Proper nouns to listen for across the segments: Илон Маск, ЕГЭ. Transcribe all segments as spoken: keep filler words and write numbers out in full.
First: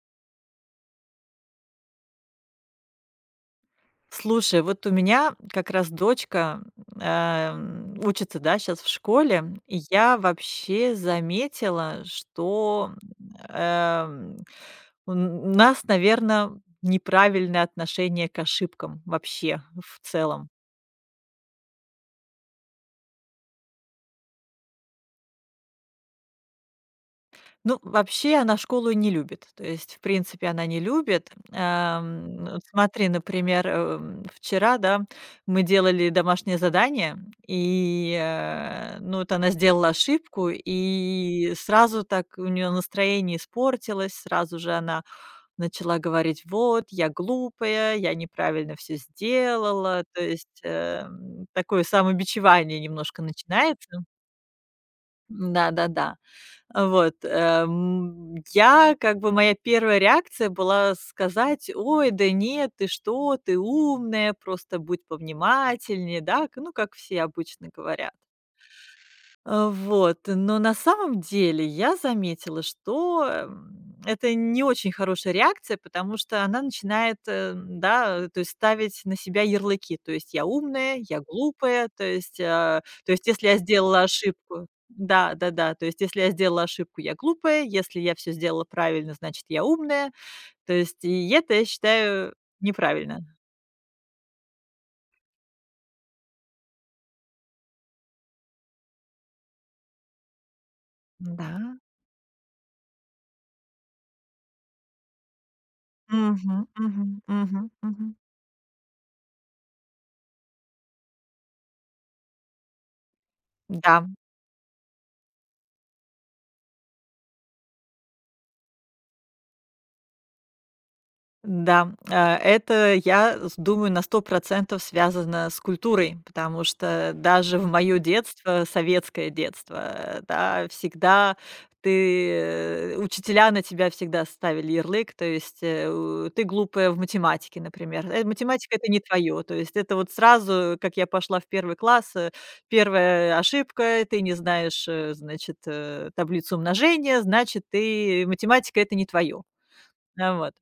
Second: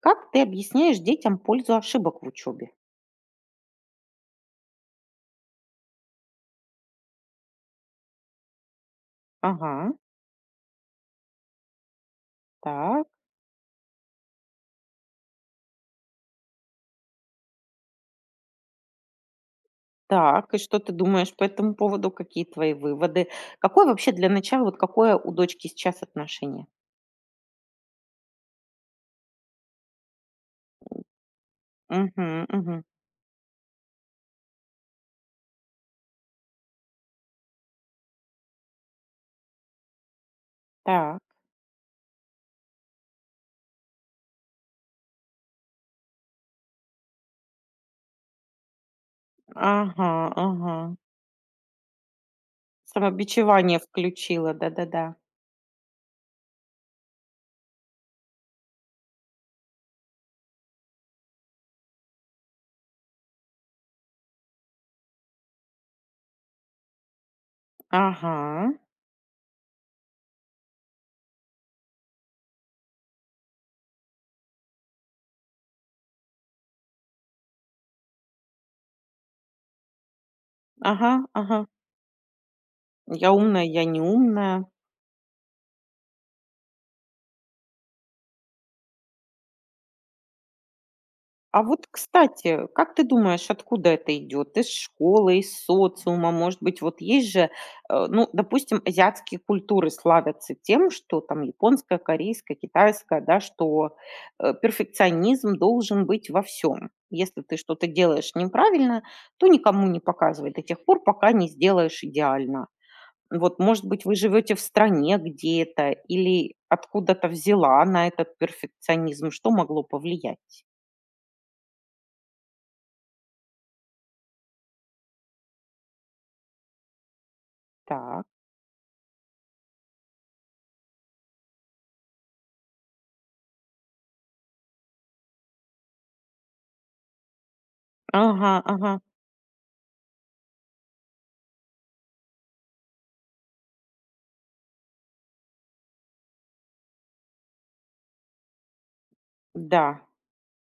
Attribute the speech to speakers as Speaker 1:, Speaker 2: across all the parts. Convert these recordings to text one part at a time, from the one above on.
Speaker 1: Как ты объясняешь детям пользу ошибок в учебе?
Speaker 2: Слушай, вот у меня как раз дочка, эм, учится, да, сейчас в школе, и
Speaker 1: Ага,
Speaker 2: я вообще заметила, что,
Speaker 1: так,
Speaker 2: эм, у нас, наверное, неправильное отношение к ошибкам вообще в целом.
Speaker 1: так. И что ты думаешь по этому поводу? Какие твои выводы? Какое вообще для начала, вот какое у дочки сейчас отношение?
Speaker 2: Ну, вообще она школу не любит. То есть, в принципе, она не любит.
Speaker 1: Угу,
Speaker 2: Ам, вот
Speaker 1: угу,
Speaker 2: смотри, например, эм, вчера, да, мы делали домашнее задание, и, э, ну, вот она сделала ошибку,
Speaker 1: так,
Speaker 2: и сразу так у нее настроение испортилось, сразу же она начала говорить, вот, я глупая, я неправильно все сделала,
Speaker 1: ага,
Speaker 2: то есть
Speaker 1: ага.
Speaker 2: эм, такое самобичевание немножко
Speaker 1: Самобичевание
Speaker 2: начинается.
Speaker 1: включила, да-да-да.
Speaker 2: Да-да-да. А, вот, эм, я как бы моя первая реакция была сказать: "Ой, да нет, ты что, ты умная, просто будь повнимательнее", да, к ну, как все обычно говорят.
Speaker 1: Ага,
Speaker 2: Э, вот, но на самом деле я заметила, что, эм, это не очень хорошая реакция, потому что она начинает, э, да, то есть ставить на себя ярлыки. То есть я умная,
Speaker 1: ага,
Speaker 2: я
Speaker 1: ага.
Speaker 2: глупая, то есть, а, то есть
Speaker 1: Я
Speaker 2: если я
Speaker 1: умная, я не
Speaker 2: сделала
Speaker 1: умная.
Speaker 2: ошибку да, да-да, то есть если я сделала ошибку, я глупая, если я все сделала правильно, значит, я умная. То есть и это,
Speaker 1: А
Speaker 2: я
Speaker 1: вот,
Speaker 2: считаю,
Speaker 1: кстати, как ты
Speaker 2: неправильно.
Speaker 1: думаешь, откуда это идет? Из школы, из социума, может быть, вот есть же, э, ну, допустим, азиатские культуры славятся тем, что там
Speaker 2: Да.
Speaker 1: японская, корейская, китайская, да, что э, перфекционизм должен быть во
Speaker 2: Мгм,
Speaker 1: всем.
Speaker 2: мгм,
Speaker 1: Если ты
Speaker 2: мгм,
Speaker 1: что-то
Speaker 2: мгм.
Speaker 1: делаешь неправильно, то никому не показывай до тех пор, пока не сделаешь идеально. Вот, может быть,
Speaker 2: Да.
Speaker 1: вы живете в стране где-то или откуда-то взяла на этот перфекционизм, что могло повлиять?
Speaker 2: Да, а, это, я с думаю, на сто процентов связано с культурой, потому что даже в моё
Speaker 1: Так.
Speaker 2: детство, советское детство, э, да, всегда ты, э, учителя на тебя всегда ставили ярлык, то есть, э, у ты глупая в математике, например. Э,
Speaker 1: Ага,
Speaker 2: математика — это
Speaker 1: ага,
Speaker 2: не твоё, то есть это вот сразу, как я пошла в первый класс, э, одна ошибка, ты не знаешь, э, значит, э, таблицу умножения, значит, ты э, математика — это не твоё.
Speaker 1: да,
Speaker 2: А, вот.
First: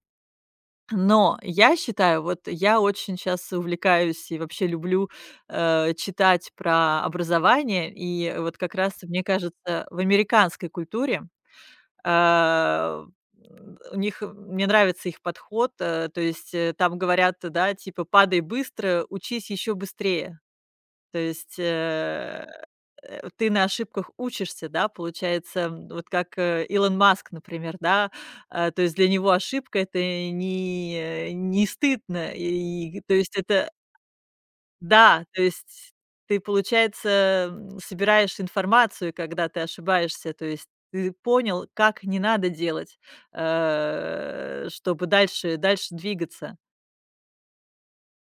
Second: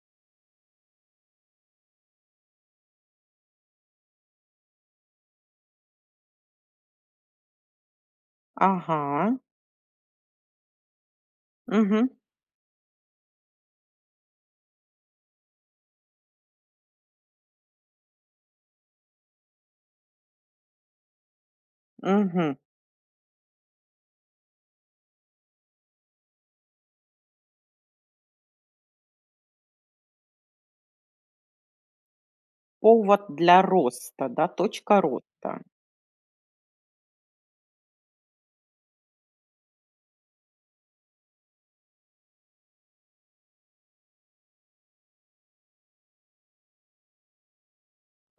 Speaker 2: Но я считаю, вот я очень щас увлекаюсь и вообще люблю, э, читать про образование. И вот как раз, мне
Speaker 1: ага,
Speaker 2: кажется, в американской культуре,
Speaker 1: угу,
Speaker 2: а, м, у них э, мне нравится их подход, э, то есть, э, там говорят, да, типа: "Падай быстро, учись еще быстрее". То есть, э
Speaker 1: угу.
Speaker 2: э, ты на ошибках учишься, да, получается, м, вот как, э, Илон Маск, например, да, э, то есть для него ошибка — это не э, не стыдно, и, то
Speaker 1: Повод
Speaker 2: есть
Speaker 1: для
Speaker 2: это
Speaker 1: роста, да, точка
Speaker 2: да, то
Speaker 1: роста.
Speaker 2: есть ты, получается, м, собираешь информацию, когда ты ошибаешься, то есть ты понял, как не надо делать, э, чтобы дальше дальше двигаться.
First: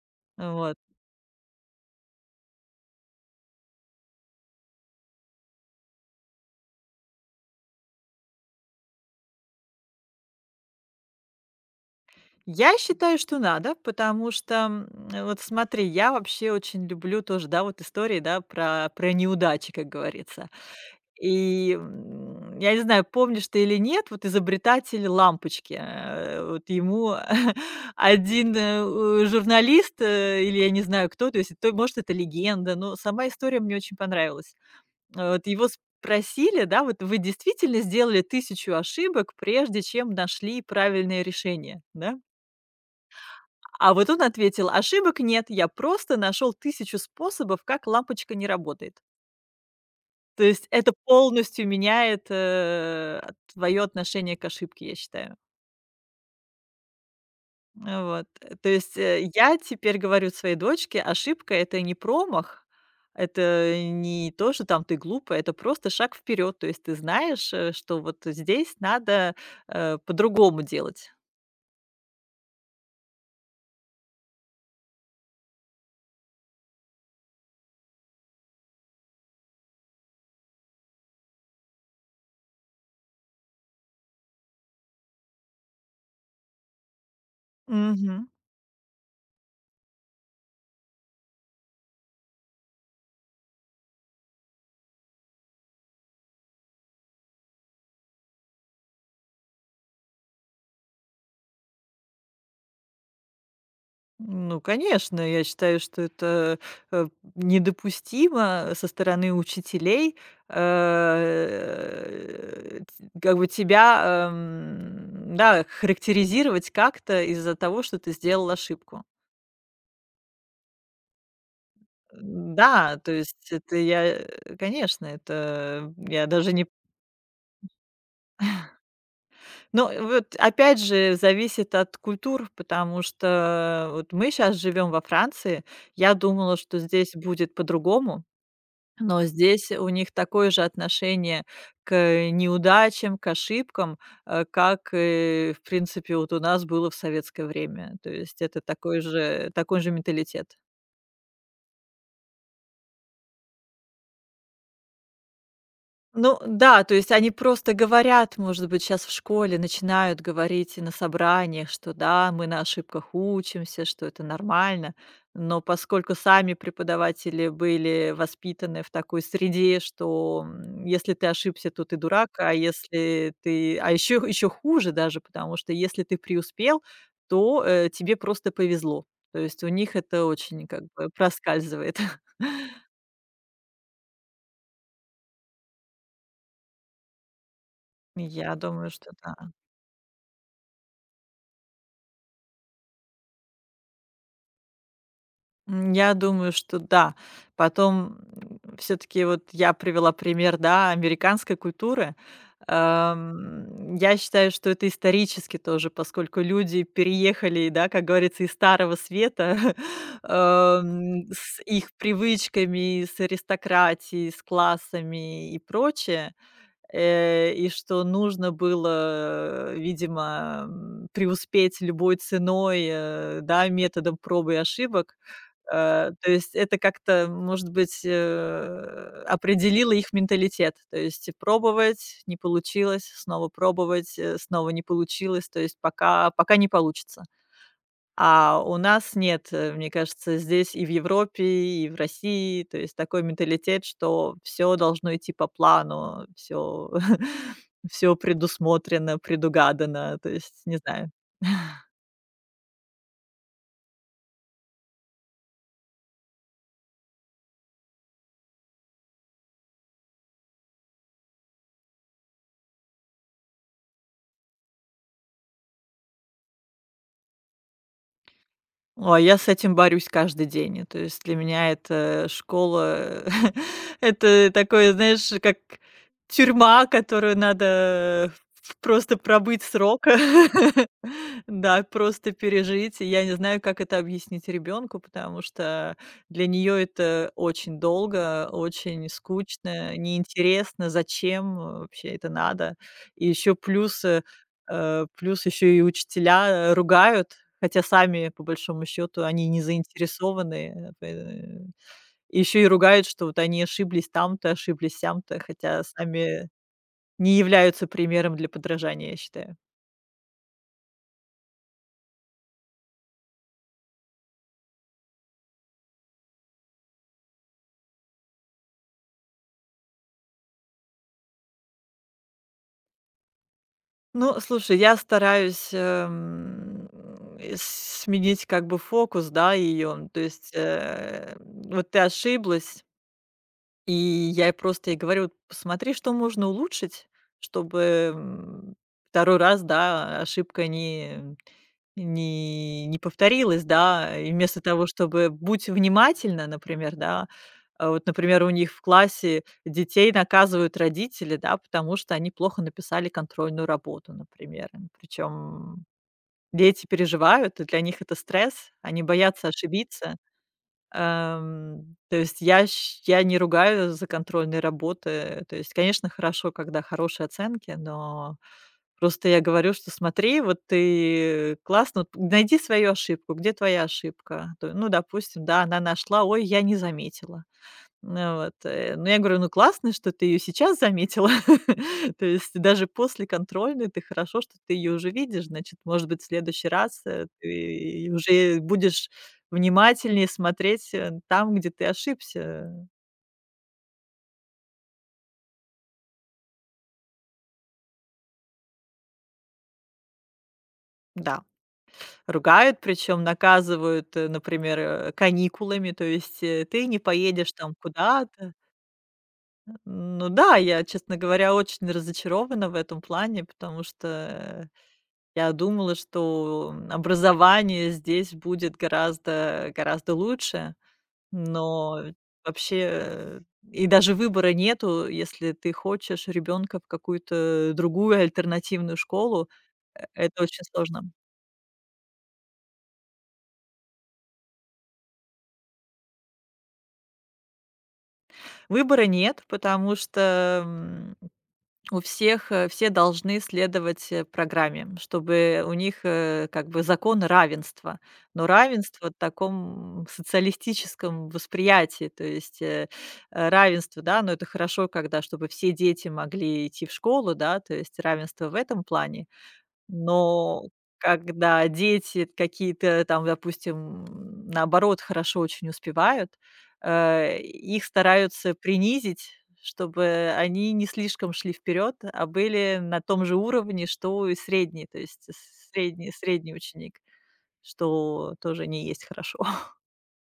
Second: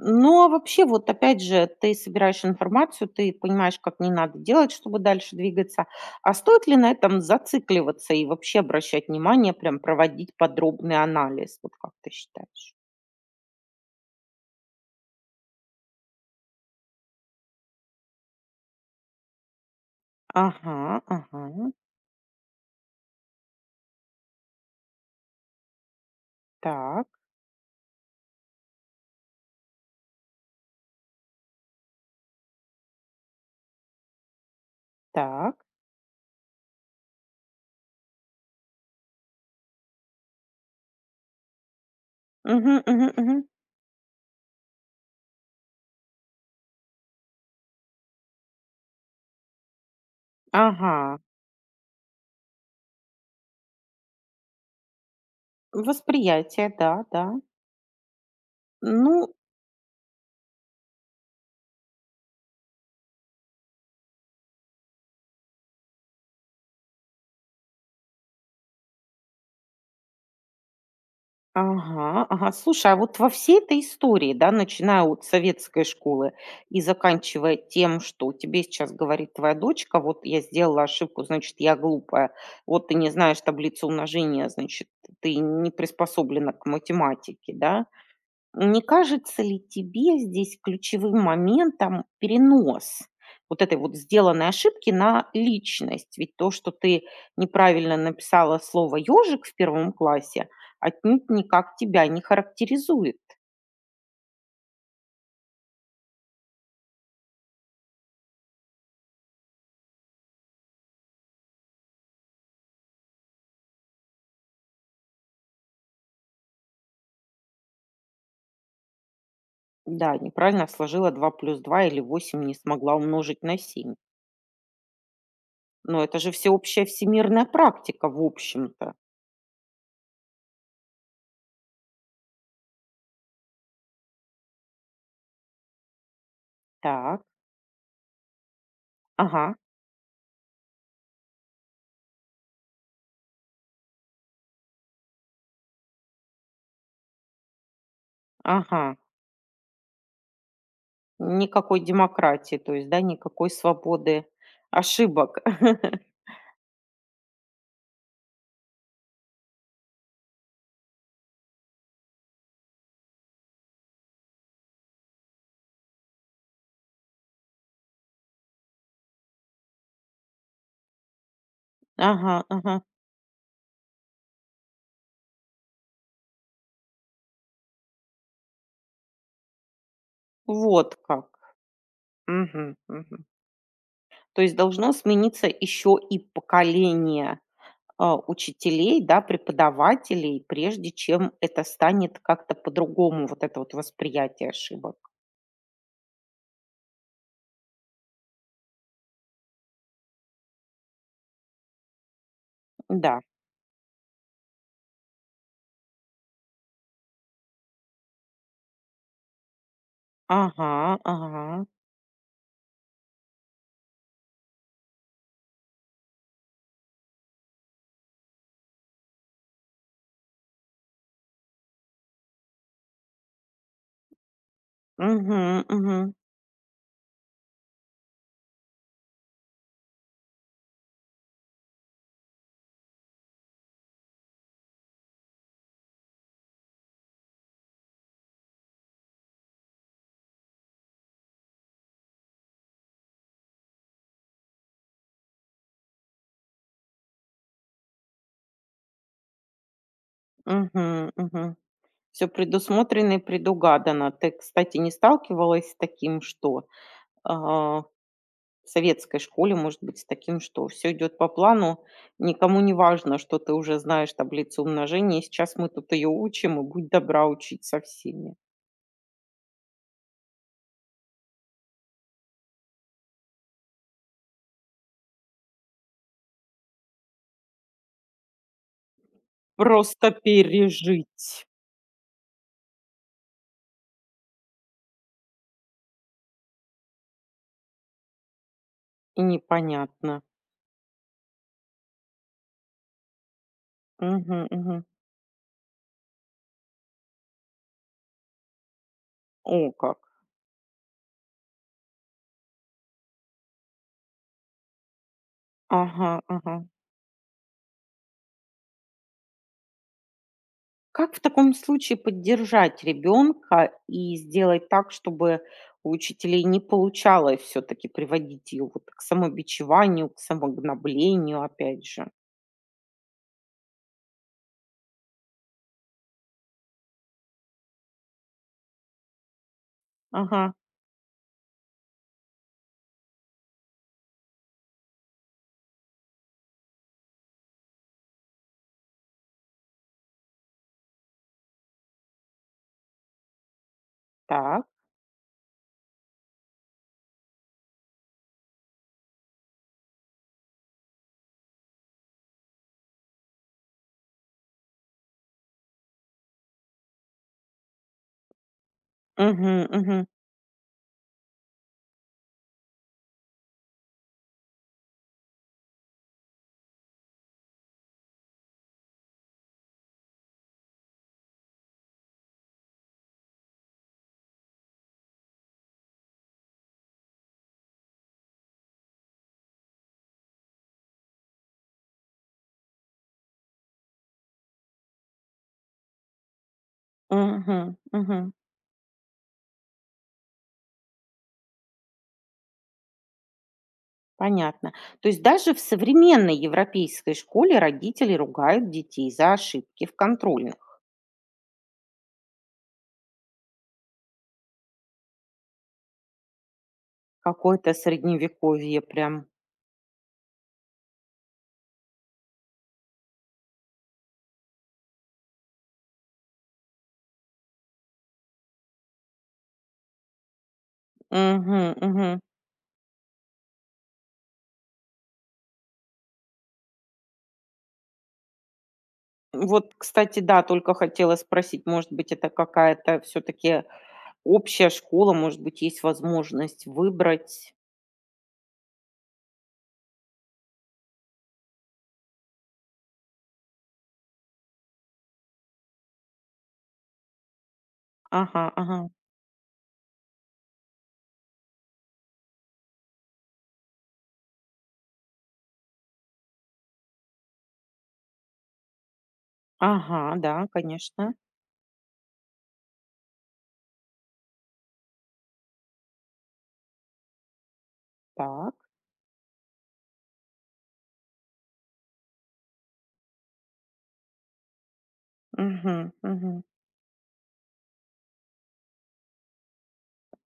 Speaker 1: Ну, а
Speaker 2: Вот.
Speaker 1: вообще, вот опять же, ты собираешь информацию, ты понимаешь, как не надо делать, чтобы дальше двигаться. А стоит ли на этом зацикливаться и вообще обращать внимание, прям проводить подробный анализ? Вот как ты считаешь?
Speaker 2: Я считаю, что надо, потому что, м, э, вот смотри, я вообще очень люблю тоже, да, вот истории, да, про про неудачи, как говорится.
Speaker 1: Ага, ага,
Speaker 2: И, м, я не знаю, помнишь ты или нет, вот изобретатель лампочки, э, вот
Speaker 1: так,
Speaker 2: ему один, э, у- журналист, э, или я не знаю кто, то есть, то может, это легенда, но сама история мне очень понравилась. Э, Вот
Speaker 1: так.
Speaker 2: его спросили, да: "Вот вы действительно сделали тысячу ошибок, прежде чем нашли правильное решение?" Да?
Speaker 1: Угу, угу, мгм.
Speaker 2: А вот он ответил: "Ошибок нет, я просто нашел тысячу способов, как лампочка не работает". То есть это
Speaker 1: Ага,
Speaker 2: полностью меняет твое отношение к ошибке, я считаю.
Speaker 1: восприятие, да, да.
Speaker 2: Ну вот. То есть, э,
Speaker 1: Ну,
Speaker 2: я теперь говорю своей дочке: ошибка — это не промах, это не то, что там ты глупая, это просто шаг вперед. То есть ты знаешь, э, что вот здесь надо, э, по-другому делать.
Speaker 1: ага, ага. Слушай, а вот во всей этой истории, да, начиная от советской школы и заканчивая тем, что тебе сейчас говорит твоя дочка, вот я сделала ошибку, значит, я глупая, вот ты не знаешь таблицу умножения, значит, ты не приспособлена к математике, да,
Speaker 2: Мгм.
Speaker 1: не кажется ли тебе здесь ключевым моментом перенос вот этой вот сделанной ошибки на личность? Ведь то, что ты неправильно написала слово ежик в первом классе, отнюдь никак тебя не характеризует.
Speaker 2: Ну, конечно, я считаю, что это, э, недопустимо со стороны учителей, э, т как бы тебя, эм, да, характеризировать как-то из-за того, что ты сделал ошибку.
Speaker 1: Да, неправильно сложила два плюс два или восемь не смогла
Speaker 2: Да, то есть
Speaker 1: умножить на
Speaker 2: это
Speaker 1: семь.
Speaker 2: я, э, конечно, это
Speaker 1: Но это
Speaker 2: я
Speaker 1: же
Speaker 2: даже не
Speaker 1: всеобщая всемирная практика, в общем-то.
Speaker 2: но вот опять же зависит от культур, потому что вот мы сейчас живем во Франции. Я думала, что здесь
Speaker 1: Так,
Speaker 2: будет по-другому. Но
Speaker 1: ага,
Speaker 2: здесь у них такое же отношение к неудачам, к ошибкам, э, как, э, в принципе, вот у нас было в советское время. То есть это
Speaker 1: ага.
Speaker 2: такой же такой же менталитет.
Speaker 1: Никакой демократии, то есть, да, никакой свободы ошибок.
Speaker 2: Ну да, то есть они просто говорят, может быть, сейчас в школе начинают говорить и на собраниях, что да, мы на ошибках учимся, что это нормально. Но поскольку сами преподаватели были воспитаны в такой среде, что, м, если ты ошибся, то ты дурак,
Speaker 1: Ага,
Speaker 2: а
Speaker 1: ага.
Speaker 2: если ты а еще еще хуже даже, потому что если ты преуспел, то, э, тебе просто повезло. То есть у них это очень как
Speaker 1: Вот
Speaker 2: бы
Speaker 1: как.
Speaker 2: проскальзывает.
Speaker 1: Мгм, мгм. То есть должно смениться еще и поколение, а,
Speaker 2: Я думаю,
Speaker 1: учителей,
Speaker 2: что
Speaker 1: да,
Speaker 2: да.
Speaker 1: преподавателей, прежде чем это станет как-то по-другому, вот это вот восприятие ошибок.
Speaker 2: М, я думаю, что да. Потом, все таки вот я привела пример, да, американской культуры.
Speaker 1: Да.
Speaker 2: Эм, я считаю, что это исторически тоже, поскольку люди переехали, да, как говорится, из Старого Света,
Speaker 1: Ага,
Speaker 2: эм, с
Speaker 1: ага.
Speaker 2: их привычками, с аристократией, с классами и прочее. Э, и что нужно было, э, видимо, м, преуспеть любой ценой, э, да, методом проб и ошибок.
Speaker 1: Угу,
Speaker 2: Э,
Speaker 1: угу,
Speaker 2: то есть это как-то, может быть, э, определило их менталитет. То есть пробовать — не получилось, снова пробовать, э, снова не получилось, то есть пока пока не получится. А у нас нет, э, мне кажется, здесь и в Европе, и в России, то есть такой менталитет, что все должно идти по плану, все, все предусмотрено, предугадано, то есть не
Speaker 1: угу,
Speaker 2: знаю.
Speaker 1: угу. Все предусмотрено и предугадано. Ты, кстати, не сталкивалась с таким, что, а советской школе, может быть, с таким, что все идет по плану, никому не важно, что ты уже знаешь таблицу умножения, и сейчас мы тут ее учим, и будь добра учить со всеми.
Speaker 2: Ой, я с этим борюсь каждый день. То есть для меня это школа, это такое, знаешь, как тюрьма, которую надо просто пробыть срок.
Speaker 1: Просто пережить.
Speaker 2: Да, просто пережить. И я не знаю, как это объяснить ребенку, потому что для нее это очень долго, очень
Speaker 1: И
Speaker 2: скучно,
Speaker 1: непонятно.
Speaker 2: неинтересно, зачем э, вообще это надо. И еще плюс э,
Speaker 1: Мгм, мгм.
Speaker 2: э, плюс еще и учителя э, ругают, хотя сами, по большому счету, они не
Speaker 1: О как.
Speaker 2: заинтересованы, еще и ругают, что вот они ошиблись там-то, ошиблись сям-то, хотя
Speaker 1: Ага,
Speaker 2: сами
Speaker 1: ага.
Speaker 2: не являются примером для подражания, я считаю.
Speaker 1: Как в таком случае поддержать ребенка и сделать так, чтобы у учителей не получалось все таки приводить его вот к самобичеванию, к самогноблению опять же?
Speaker 2: Ну, слушай, я стараюсь, эм, э, сменить как бы фокус, да, ее. То есть,
Speaker 1: Ага,
Speaker 2: э, вот ты ошиблась и я ей просто ей говорю: «Вот "Посмотри, что можно улучшить, чтобы, м, второй раз, да, ошибка не не не повторилась, да". И вместо
Speaker 1: так.
Speaker 2: того, чтобы будь внимательна, например, да. А вот, например, у них в классе детей наказывают родители, да, потому что они плохо написали контрольную работу, например. Причем дети переживают, и для них это стресс, они боятся
Speaker 1: Мгм, мгм,
Speaker 2: ошибиться. Эм, то есть я щ я не ругаю за контрольные работы. То есть, конечно, хорошо, когда хорошие оценки, но просто я говорю, что смотри, вот ты классно, вот найди свою ошибку, где твоя ошибка? То Ну, допустим, да, она нашла, ой, я не заметила. Ну вот, э, ну, я говорю: "Ну, классно, что ты ее сейчас заметила". То есть даже после контрольной ты хорошо, что ты ее уже видишь. Значит, может быть, в следующий раз, э,
Speaker 1: мгм,
Speaker 2: ты
Speaker 1: мгм.
Speaker 2: уже будешь внимательнее смотреть, э, там, где ты ошибся.
Speaker 1: Понятно. То есть даже в современной европейской школе родители ругают детей за ошибки в контрольных.
Speaker 2: Да, ругают, причем наказывают, э, например, э, каникулами, то есть, э, ты не поедешь
Speaker 1: Какое-то
Speaker 2: там куда-то.
Speaker 1: средневековье прям.
Speaker 2: Ну да, я, честно говоря, очень разочарована в этом плане, потому что, я думала, что образование здесь будет гораздо гораздо лучше,
Speaker 1: Мгм,
Speaker 2: но
Speaker 1: мгм.
Speaker 2: вообще э, и даже выбора нету, если ты хочешь ребенка в какую-то другую альтернативную школу,
Speaker 1: Вот,
Speaker 2: э,
Speaker 1: кстати, да,
Speaker 2: это очень
Speaker 1: только
Speaker 2: сложно.
Speaker 1: хотела спросить, может быть, это какая-то все-таки общая школа, может быть, есть возможность выбрать.
Speaker 2: Выбора нет, потому что, м, у всех, э, все должны следовать, э, программе, чтобы у них, э, как бы закон равенства.
Speaker 1: Ага,
Speaker 2: Но
Speaker 1: ага.
Speaker 2: равенство в таком социалистическом восприятии, то есть, э, э, равенство, да, но это хорошо, когда чтобы все дети могли идти в школу, да, то есть равенство в этом плане.
Speaker 1: Ага, да,
Speaker 2: Но
Speaker 1: конечно.
Speaker 2: когда дети какие-то там, допустим, м, наоборот, хорошо очень успевают, э, их стараются
Speaker 1: Так.
Speaker 2: принизить, чтобы они не слишком шли вперед, а были на том же уровне, что и средний, то есть
Speaker 1: Мгм,
Speaker 2: средний,
Speaker 1: мгм.
Speaker 2: средний ученик, что тоже не есть хорошо.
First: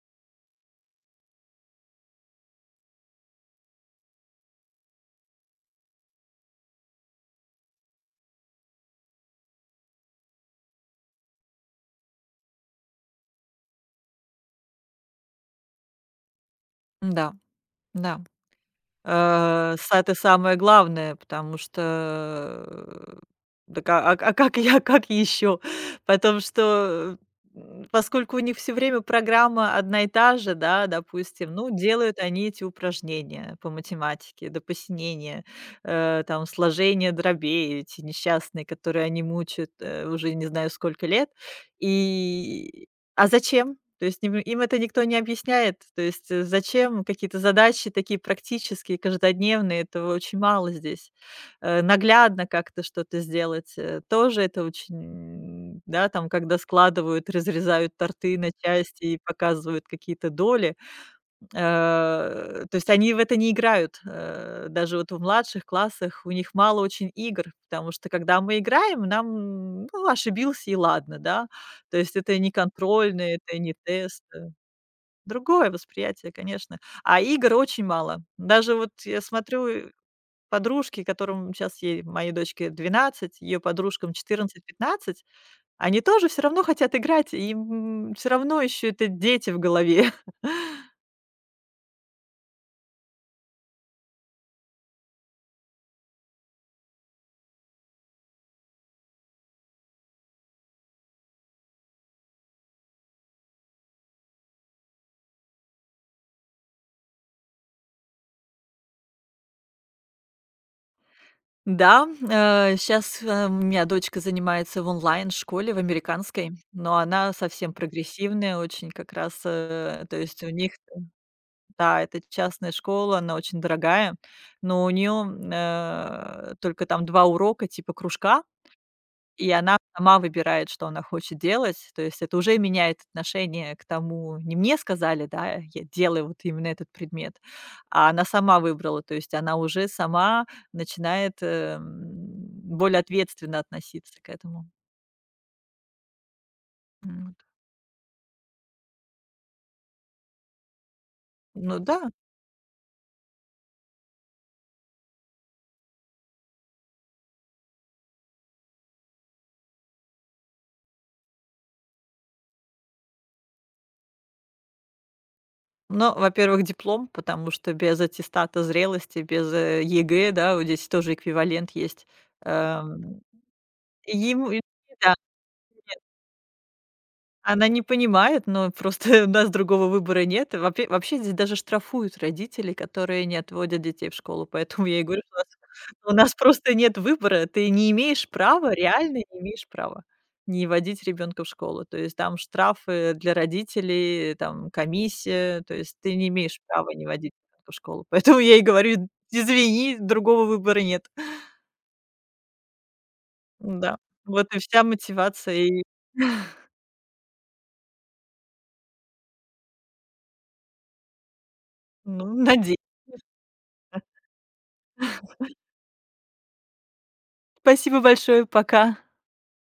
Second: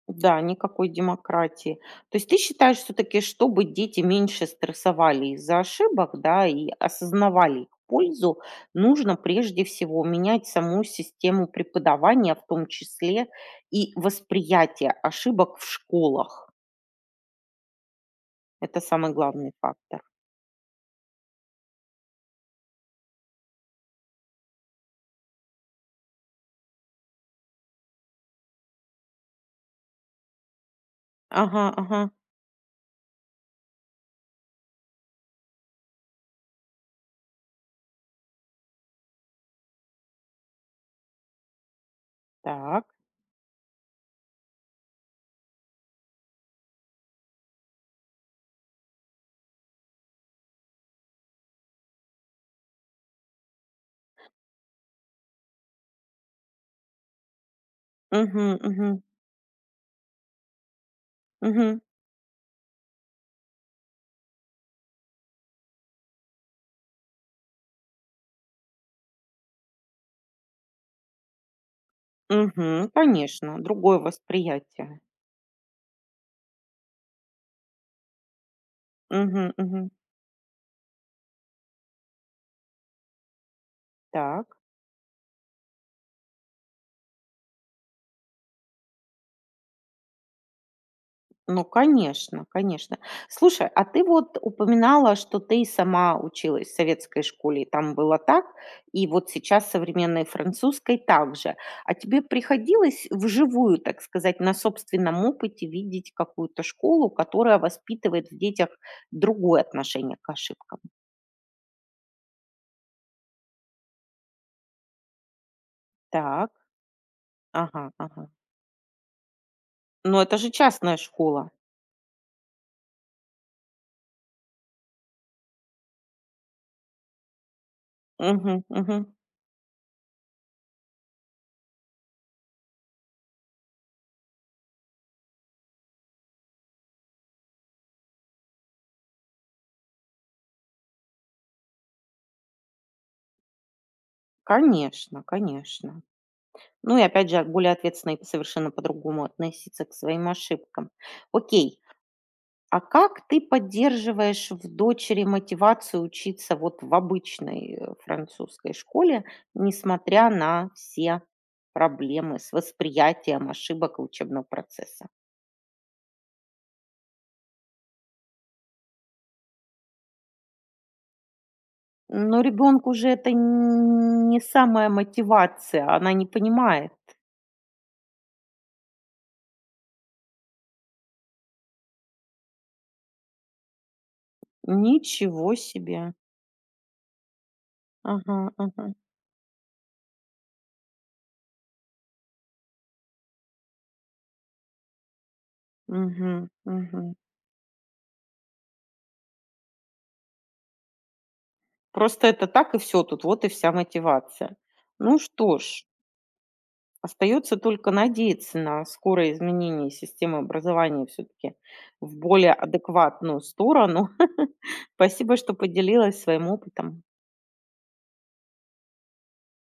Speaker 1: Да, никакой демократии. То есть ты считаешь все-таки, чтобы дети меньше стрессовали из-за ошибок, да, и осознавали их пользу, нужно прежде всего менять саму систему преподавания, в том числе и восприятие ошибок в школах.
Speaker 2: Да, да.
Speaker 1: Это самый главный
Speaker 2: Э, с
Speaker 1: фактор.
Speaker 2: Это самое главное, потому что, э, так а а а как я, как еще? Потому что, м, поскольку у них все время программа одна и та же, да, допустим,
Speaker 1: Ага,
Speaker 2: ну,
Speaker 1: ага,
Speaker 2: делают они эти упражнения по математике до посинения, э, там, сложение дробей эти несчастные, которые они мучают, э, уже не знаю сколько лет.
Speaker 1: так.
Speaker 2: И а зачем? То есть им им это никто не объясняет? То есть, э, зачем какие-то задачи такие практические, каждодневные? Этого очень мало здесь. Э, наглядно как-то что-то сделать, э, тоже это очень, м, да, там, когда складывают, разрезают торты
Speaker 1: Угу,
Speaker 2: на
Speaker 1: угу,
Speaker 2: части и показывают какие-то доли.
Speaker 1: угу,
Speaker 2: Э, то есть они в это не играют. Э, даже вот в младших классах у них мало очень игр, потому что когда мы играем, нам, ну, ошибился и ладно, да. То есть это не
Speaker 1: угу,
Speaker 2: контрольные, это
Speaker 1: конечно,
Speaker 2: не
Speaker 1: другое
Speaker 2: тесты.
Speaker 1: восприятие.
Speaker 2: Другое восприятие, конечно. А игр очень мало. Даже вот я
Speaker 1: Угу,
Speaker 2: смотрю,
Speaker 1: угу,
Speaker 2: э, подружки, которым сейчас ей, моей дочке двенадцать, ее подружкам
Speaker 1: так.
Speaker 2: четырнадцать-пятнадцать, они тоже все равно хотят играть, и им все равно еще это дети в голове.
Speaker 1: Ну, конечно, конечно. Слушай, а ты вот упоминала, что ты сама училась в советской школе, и там было так, и вот сейчас современной французской также. А тебе приходилось вживую, так сказать, на собственном опыте видеть какую-то школу, которая воспитывает в детях другое отношение к ошибкам?
Speaker 2: Да, сейчас у меня дочка занимается в онлайн-школе, в
Speaker 1: Так,
Speaker 2: американской, но она совсем
Speaker 1: ага, ага.
Speaker 2: прогрессивная, очень как раз, э, то
Speaker 1: Но это
Speaker 2: есть
Speaker 1: же
Speaker 2: у них,
Speaker 1: частная школа.
Speaker 2: да, это частная школа, она очень дорогая, но у нее только там два урока типа кружка,
Speaker 1: Угу, угу.
Speaker 2: и она сама выбирает, что она хочет делать. То есть это уже меняет отношение к тому, не мне сказали, да, я делаю вот именно этот предмет, а она сама выбрала. То есть она уже сама начинает, эм, более ответственно относиться к этому.
Speaker 1: Конечно, конечно. Ну и
Speaker 2: М,
Speaker 1: опять
Speaker 2: вот.
Speaker 1: же, более ответственно и совершенно по-другому относиться к своим ошибкам. Окей,
Speaker 2: Ну да.
Speaker 1: а как ты поддерживаешь в дочери мотивацию учиться вот в обычной э, французской школе, несмотря на все проблемы с восприятием ошибок и учебного процесса?
Speaker 2: Но, во-первых, диплом, потому что без аттестата зрелости, без, э, ЕГЭ, да, вот здесь тоже эквивалент есть.
Speaker 1: Но ребенку же
Speaker 2: Эм,
Speaker 1: это н- не
Speaker 2: ему
Speaker 1: самая
Speaker 2: да.
Speaker 1: мотивация, она не понимает.
Speaker 2: Она не понимает, но просто у нас другого выбора нет. Вопе Вообще вообще здесь даже штрафуют родителей, которые не отводят детей в школу. Поэтому я и говорю, что
Speaker 1: Ничего
Speaker 2: у нас
Speaker 1: себе.
Speaker 2: у нас просто нет выбора. Ты не имеешь
Speaker 1: Ага,
Speaker 2: права,
Speaker 1: ага.
Speaker 2: реально не имеешь права не водить ребенка в школу. То есть там штрафы для родителей, там комиссия. То есть ты не
Speaker 1: Мгм,
Speaker 2: имеешь права не
Speaker 1: мгм.
Speaker 2: водить ребенка в школу. Поэтому я и говорю: "Извини, другого выбора нет".
Speaker 1: Просто это так и все тут, вот и вся
Speaker 2: Да, вот
Speaker 1: мотивация.
Speaker 2: и вся
Speaker 1: Ну
Speaker 2: мотивация.
Speaker 1: что
Speaker 2: И,
Speaker 1: ж, остается только надеяться на скорое изменение системы образования все таки в
Speaker 2: ну,
Speaker 1: более
Speaker 2: наде
Speaker 1: адекватную сторону. Спасибо, что поделилась своим опытом.
Speaker 2: спасибо большое. Пока.